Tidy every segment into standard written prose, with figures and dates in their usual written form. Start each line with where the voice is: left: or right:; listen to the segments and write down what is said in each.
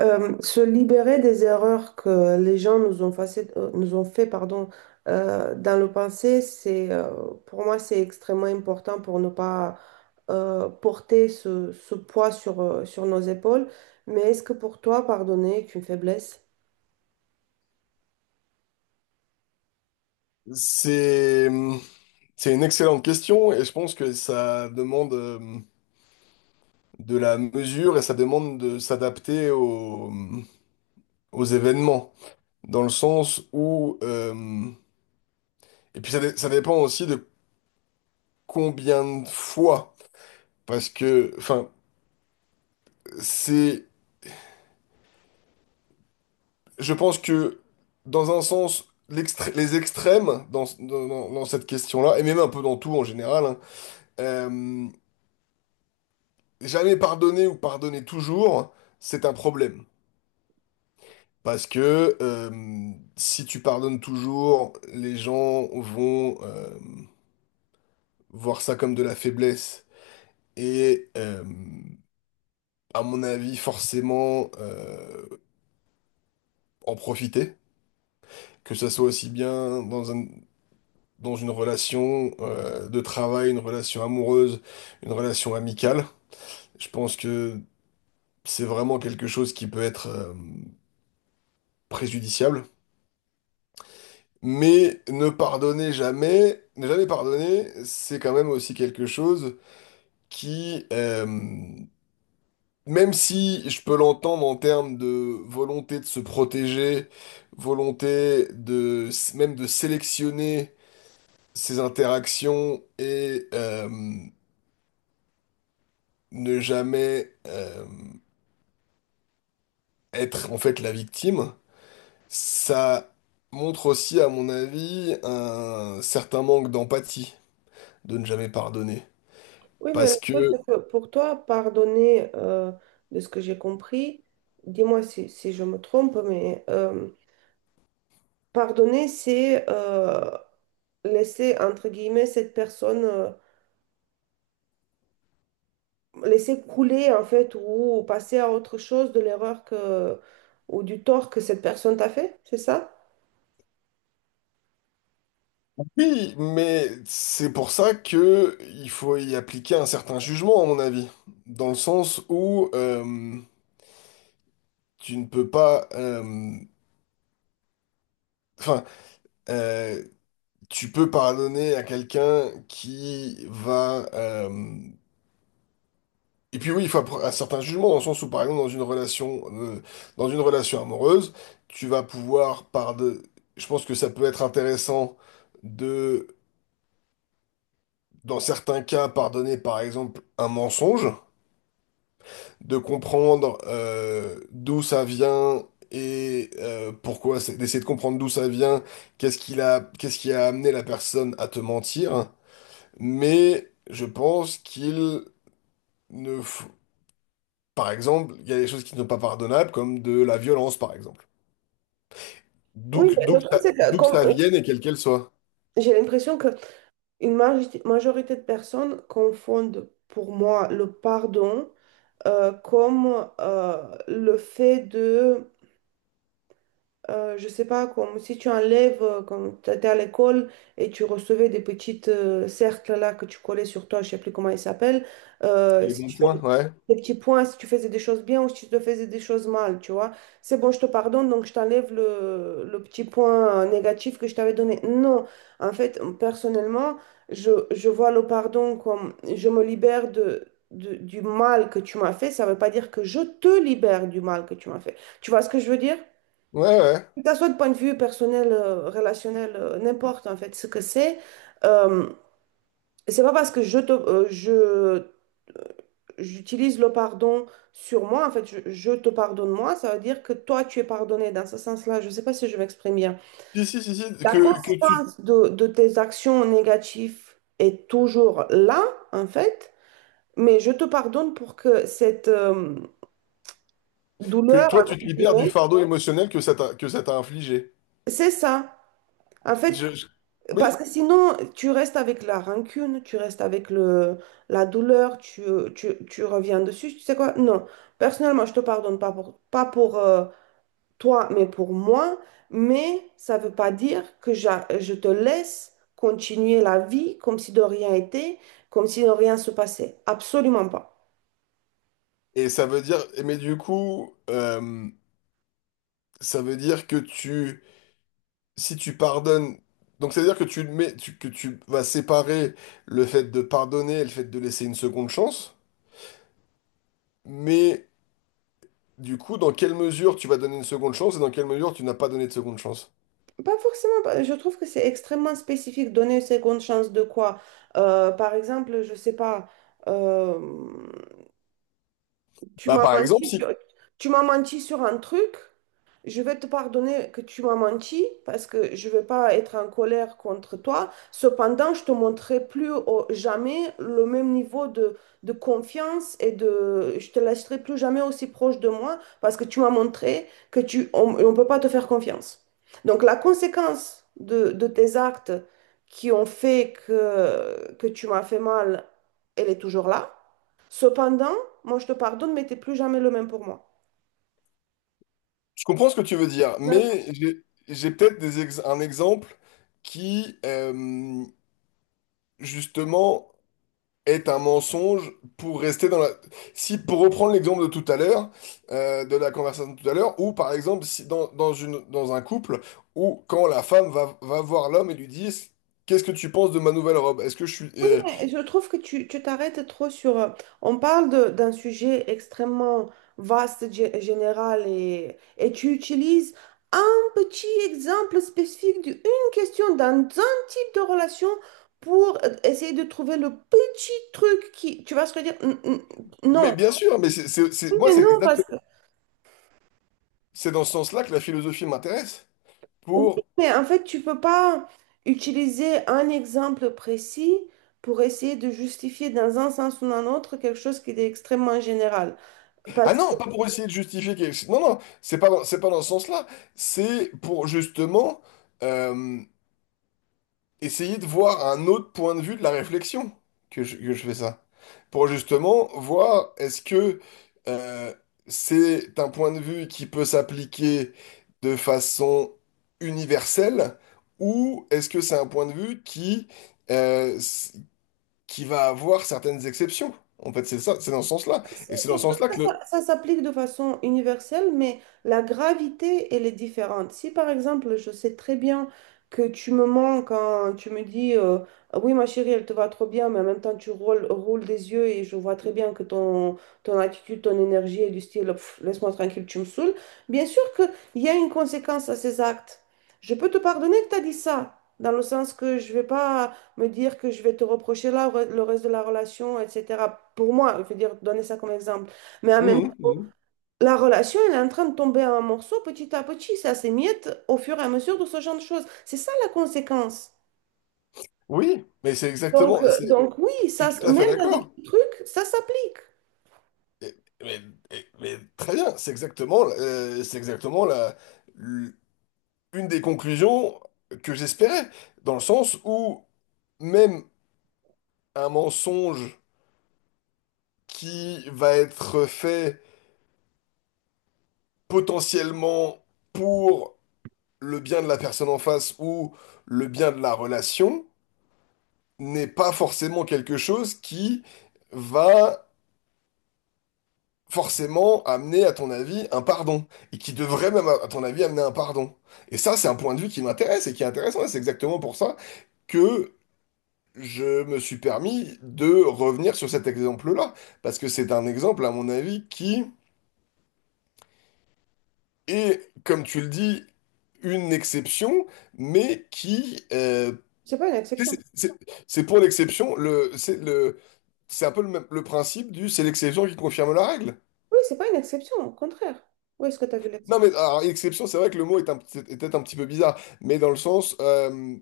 right: Se libérer des erreurs que les gens nous ont fait, pardon, dans le passé, pour moi, c'est extrêmement important pour ne pas porter ce poids sur nos épaules. Mais est-ce que pour toi, pardonner est une faiblesse?
left: C'est, hum, c'est une excellente question et je pense que ça demande de la mesure et ça demande de s'adapter aux, aux événements. Dans le sens où... et puis ça, ça dépend aussi de combien de fois. Parce que, enfin, c'est... Je pense que, dans un sens, les extrêmes dans cette question-là, et même un peu dans tout en général, hein, euh, jamais pardonner ou pardonner toujours, c'est un problème. Parce que si tu pardonnes toujours, les gens vont voir ça comme de la faiblesse et, à mon avis, forcément en profiter, que ça soit aussi bien dans une relation de travail, une relation amoureuse, une relation amicale. Je pense que c'est vraiment quelque chose qui peut être préjudiciable. Mais ne pardonner jamais, ne jamais pardonner, c'est quand même aussi quelque chose qui, même si je peux l'entendre en termes de volonté de se protéger, volonté de même de sélectionner ses interactions et ne jamais être en fait la victime, ça montre aussi, à mon avis, un certain manque d'empathie de ne jamais pardonner.
right: Oui, mais le
left: Parce
right: problème,
left: que
right: c'est que pour toi, de ce que j'ai compris, dis-moi si je me trompe, pardonner, c'est laisser, entre guillemets, cette personne, laisser couler en fait ou passer à autre chose de l'erreur que ou du tort que cette personne t'a fait, c'est ça?
left: oui, mais c'est pour ça que il faut y appliquer un certain jugement, à mon avis. Dans le sens où tu ne peux pas... Enfin, euh, tu peux pardonner à quelqu'un qui va... et puis oui, il faut un certain jugement, dans le sens où, par exemple, dans une relation amoureuse, tu vas pouvoir pardonner... Je pense que ça peut être intéressant de, dans certains cas, pardonner, par exemple, un mensonge. De comprendre d'où ça vient et pourquoi, c'est d'essayer de comprendre d'où ça vient, qu'est-ce qu'il a, qu'est-ce qui a amené la personne à te mentir. Mais je pense qu'il ne faut... Par exemple, il y a des choses qui ne sont pas pardonnables, comme de la violence, par exemple.
right: Oui, mais le truc c'est que
left: D'où que ça vienne et quel qu'elle soit.
right: j'ai l'impression que une majorité de personnes confondent pour moi le pardon comme le fait de je sais pas, comme si tu enlèves, quand tu étais à l'école et tu recevais des petites cercles là que tu collais sur toi, je sais plus comment ils s'appellent,
left: Les
right: si
left: bons
right: tu
left: points, ouais.
right: des petits points si tu faisais des choses bien ou si tu te faisais des choses mal, tu vois. C'est bon, je te pardonne, donc je t'enlève le petit point négatif que je t'avais donné. Non, en fait, personnellement, je vois le pardon comme je me libère du mal que tu m'as fait. Ça ne veut pas dire que je te libère du mal que tu m'as fait. Tu vois ce que je veux dire?
left: Ouais, ouais.
right: Que ça soit de point de vue personnel, relationnel, n'importe en fait ce que c'est. Euh, c'est pas parce que je, te- je, j'utilise le pardon sur moi, en fait, je te pardonne moi, ça veut dire que toi, tu es pardonné dans ce sens-là. Je sais pas si je m'exprime bien.
left: Si, si, si, si,
right: La
left: que, que tu,
right: conséquence de tes actions négatives est toujours là, en fait, mais je te pardonne pour que cette
left: que
right: douleur,
left: toi,
right: entre
left: tu te libères du
right: guillemets,
left: fardeau émotionnel que ça t'a infligé.
right: c'est ça. En fait,
left: Je, je-
right: parce
left: Oui.
right: que sinon, tu restes avec la rancune, tu restes avec la douleur, tu reviens dessus. Tu sais quoi? Non. Personnellement, je te pardonne pas pour toi, mais pour moi. Mais ça veut pas dire que je te laisse continuer la vie comme si de rien était, comme si de rien se passait. Absolument pas.
left: Et ça veut dire, mais du coup, ça veut dire que tu, si tu pardonnes, donc ça veut dire que tu le mets, que tu vas séparer le fait de pardonner et le fait de laisser une seconde chance, mais du coup, dans quelle mesure tu vas donner une seconde chance et dans quelle mesure tu n'as pas donné de seconde chance?
right: Pas forcément. Je trouve que c'est extrêmement spécifique. Donner une seconde chance de quoi? Par exemple, je sais pas. euh, Tu
left: Bah,
right: m'as
left: par exemple,
right: menti
left: si,
right: sur, tu m'as menti sur un truc. Je vais te pardonner que tu m'as menti parce que je ne vais pas être en colère contre toi. Cependant, je te montrerai jamais le même niveau de confiance et de, je te laisserai plus jamais aussi proche de moi parce que tu m'as montré que tu, on ne peut pas te faire confiance. Donc, la conséquence de tes actes qui ont fait que tu m'as fait mal, elle est toujours là. Cependant, moi, je te pardonne, mais t'es plus jamais le même pour moi.
left: je comprends ce que tu veux dire,
right: Ouais.
left: mais j'ai, j'ai peut-être un exemple qui, justement, est un mensonge pour rester dans la... Si, pour reprendre l'exemple de tout à l'heure, de la conversation de tout à l'heure, ou par exemple, si dans un couple, où quand la femme va voir l'homme et lui dit, qu'est-ce que tu penses de ma nouvelle robe? Est-ce que je suis...
right: Oui,
left: euh,
right: mais je trouve que tu t'arrêtes trop sur… On parle d'un sujet extrêmement vaste, général, et tu utilises un petit exemple spécifique d'une question dans un type de relation pour essayer de trouver le petit truc qui… Tu vas se dire,
left: Mais
right: non.
left: bien sûr, mais
right: Oui, mais non, parce que…
left: c'est dans ce sens-là que la philosophie m'intéresse.
right: Oui,
left: Pour...
right: mais en fait, tu peux pas utiliser un exemple précis pour essayer de justifier dans un sens ou dans un autre quelque chose qui est extrêmement général.
left: Ah non, pas pour essayer de justifier quelque chose. Non, non, c'est pas dans ce sens-là. C'est pour justement... euh, essayer de voir un autre point de vue de la réflexion que je fais ça. Pour justement voir est-ce que euh, c'est un point de vue qui peut s'appliquer de façon universelle ou est-ce que c'est un point de vue qui, euh, s- qui va avoir certaines exceptions. En fait, c'est ça, c'est dans ce sens-là.
right: Si,
left: Et c'est dans ce
right: des trucs,
left: sens-là que le...
right: ça s'applique de façon universelle, mais la gravité, elle est différente. Si par exemple, je sais très bien que tu me mens quand tu me dis Ah oui, ma chérie, elle te va trop bien, mais en même temps, tu roules des yeux et je vois très bien que ton, ton attitude, ton énergie est du style Pff, laisse-moi tranquille, tu me saoules. Bien sûr qu'il y a une conséquence à ces actes. Je peux te pardonner que tu as dit ça, dans le sens que je vais pas me dire que je vais te reprocher là, le reste de la relation, etc. Pour moi, je veux dire, donner ça comme exemple. Mais en même
left: Mhm,
right: temps,
left: mhm.
right: la relation, elle est en train de tomber en morceaux petit à petit. Ça s'émiette au fur et à mesure de ce genre de choses. C'est ça la conséquence.
left: Oui, mais c'est
right: Donc,
left: exactement,
right: euh,
left: c'est,
right: donc oui,
left: je
right: ça,
left: suis tout à fait
right: même dans des
left: d'accord.
right: petits trucs, ça s'applique.
left: Mais, mais très bien, c'est exactement l- une des conclusions que j'espérais, dans le sens où même un mensonge qui va être fait potentiellement pour le bien de la personne en face ou le bien de la relation n'est pas forcément quelque chose qui va forcément amener, à ton avis, un pardon, et qui devrait même, à ton avis, amener un pardon. Et ça, c'est un point de vue qui m'intéresse et qui est intéressant, et c'est exactement pour ça que je me suis permis de revenir sur cet exemple-là, parce que c'est un exemple, à mon avis, qui est, comme tu le dis, une exception, mais qui...
right: C'est pas une exception.
left: c'est c'est- c'est pour l'exception, c'est le, c'est un peu le, même- le principe du c'est l'exception qui confirme la règle.
right: Oui, c'est pas une exception, au contraire. Où est-ce que tu as vu
left: Non, mais
right: l'exception?
left: alors, exception, c'est vrai que le mot est était un petit peu bizarre, mais dans le sens,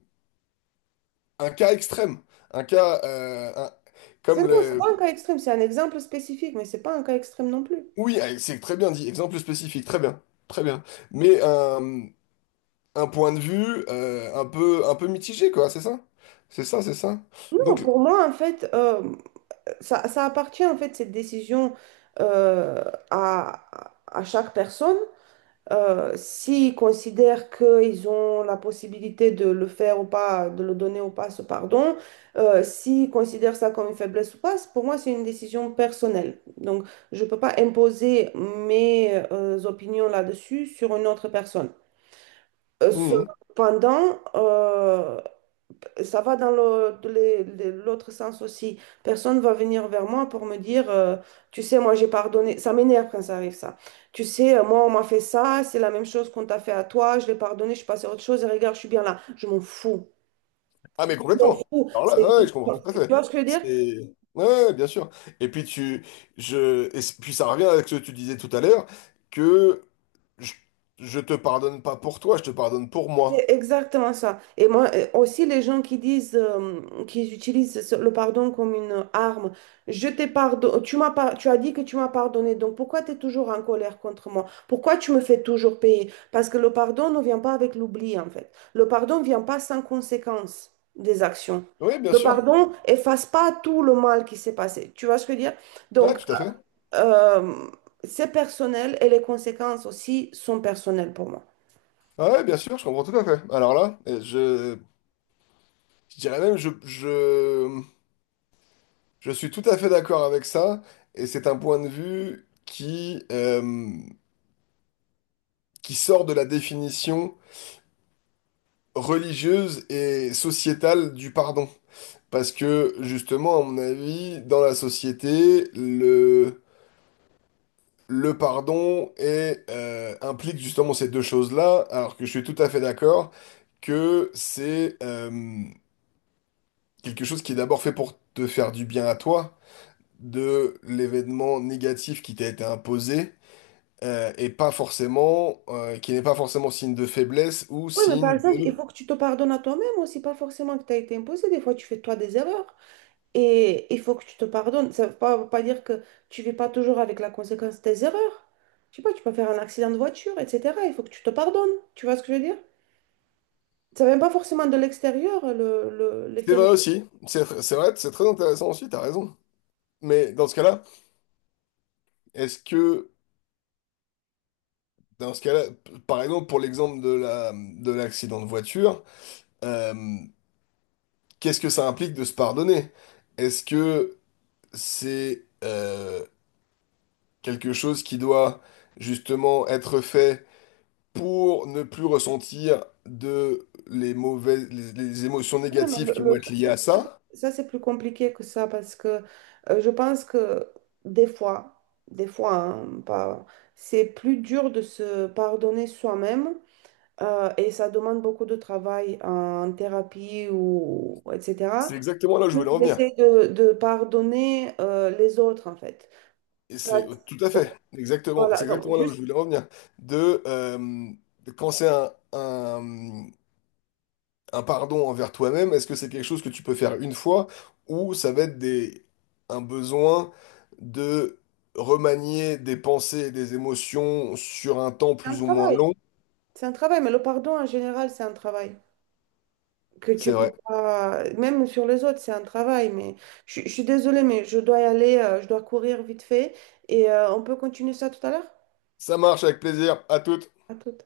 left: un cas extrême, un cas comme
right: C'est non, c'est
left: le...
right: pas un cas extrême, c'est un exemple spécifique, mais c'est pas un cas extrême non plus.
left: Oui, c'est très bien dit, exemple spécifique, très bien, très bien. Mais un point de vue euh, un peu mitigé, quoi, c'est ça? C'est ça, c'est ça.
right: Non,
left: Donc,
right: pour moi, en fait, ça, ça appartient en fait cette décision euh, à chaque personne. S'ils considèrent qu'ils ont la possibilité de le faire ou pas, de le donner ou pas ce pardon, s'ils considèrent ça comme une faiblesse ou pas, pour moi c'est une décision personnelle. Donc je ne peux pas imposer mes opinions là-dessus sur une autre personne.
left: hum.
right: Cependant, ça va dans l'autre sens aussi. Personne va venir vers moi pour me dire, tu sais, moi j'ai pardonné. Ça m'énerve quand ça arrive, ça. Tu sais, moi on m'a fait ça, c'est la même chose qu'on t'a fait à toi, je l'ai pardonné, je suis passée à autre chose et regarde, je suis bien là. Je m'en fous.
left: Ah, mais
right: Je m'en
left: complètement.
right: fous.
left: Alors là, ouais, je comprends tout à
right: Tu
left: fait.
right: vois ce que je veux dire?
left: C'est... Ouais, ouais, bien sûr. Et puis tu, et puis ça revient avec ce que tu disais tout à l'heure, que Je, je te pardonne pas pour toi, je te pardonne pour
right: C'est
left: moi.
right: exactement ça. Et moi, aussi, les gens qui disent, qui utilisent le pardon comme une arme, je t'ai pardonné, tu as dit que tu m'as pardonné, donc pourquoi tu es toujours en colère contre moi? Pourquoi tu me fais toujours payer? Parce que le pardon ne vient pas avec l'oubli, en fait. Le pardon ne vient pas sans conséquence des actions.
left: Oui, bien
right: Le
left: sûr.
right: pardon efface pas tout le mal qui s'est passé. Tu vois ce que je veux dire?
left: Ouais,
right: Donc,
left: tout à fait.
right: euh, c'est personnel et les conséquences aussi sont personnelles pour moi.
left: Ouais, bien sûr, je comprends tout à fait. Alors là, je dirais même, je suis tout à fait d'accord avec ça, et c'est un point de vue qui sort de la définition religieuse et sociétale du pardon. Parce que justement, à mon avis, dans la société, le pardon est, implique justement ces deux choses-là, alors que je suis tout à fait d'accord que c'est quelque chose qui est d'abord fait pour te faire du bien à toi, de l'événement négatif qui t'a été imposé, et pas forcément, qui n'est pas forcément signe de faiblesse ou
right: Oui, mais par
left: signe
right: exemple, il
left: de...
right: faut que tu te pardonnes à toi-même aussi, pas forcément que tu as été imposé. Des fois, tu fais toi des erreurs et il faut que tu te pardonnes. Ça ne veut pas, veut pas dire que tu ne vis pas toujours avec la conséquence de tes erreurs. Je sais pas, tu peux faire un accident de voiture, etc. Il faut que tu te pardonnes. Tu vois ce que je veux dire? Ça vient pas forcément de l'extérieur,
left: C'est
right: l'effet
left: vrai
right: négatif,
left: aussi, c'est vrai, c'est très intéressant aussi, t'as raison. Mais dans ce cas-là, est-ce que, dans ce cas-là, par exemple, pour l'exemple de l'accident de voiture, euh, qu'est-ce que ça implique de se pardonner? Est-ce que c'est quelque chose qui doit justement être fait pour ne plus ressentir de les mauvaises, les émotions
right: mais
left: négatives qui vont
right: le
left: être
right: truc,
left: liées
right: c'est
left: à
right: que
left: ça?
right: ça, c'est plus compliqué que ça parce que je pense que des fois, des fois, hein, pas, c'est plus dur de se pardonner soi-même. Et ça demande beaucoup de travail en thérapie ou etc.
left: C'est exactement là où je voulais en venir.
right: J'essaie de pardonner les autres en fait.
left: Et c'est
right: Parce-
left: tout à fait, exactement, c'est
right: Voilà, donc
left: exactement là où
right: juste
left: je voulais en venir. De quand c'est un pardon envers toi-même, est-ce que c'est quelque chose que tu peux faire une fois ou ça va être un besoin de remanier des pensées et des émotions sur un temps
right: c'est un
left: plus ou moins
right: travail.
left: long?
right: C'est un travail, mais le pardon en général, c'est un travail que tu
left: C'est
right: peux
left: vrai.
right: pas, même sur les autres, c'est un travail. Mais je suis désolée, mais je dois y aller, je dois courir vite fait et on peut continuer ça tout à l'heure.
left: Ça marche avec plaisir. À toutes.
right: À tout.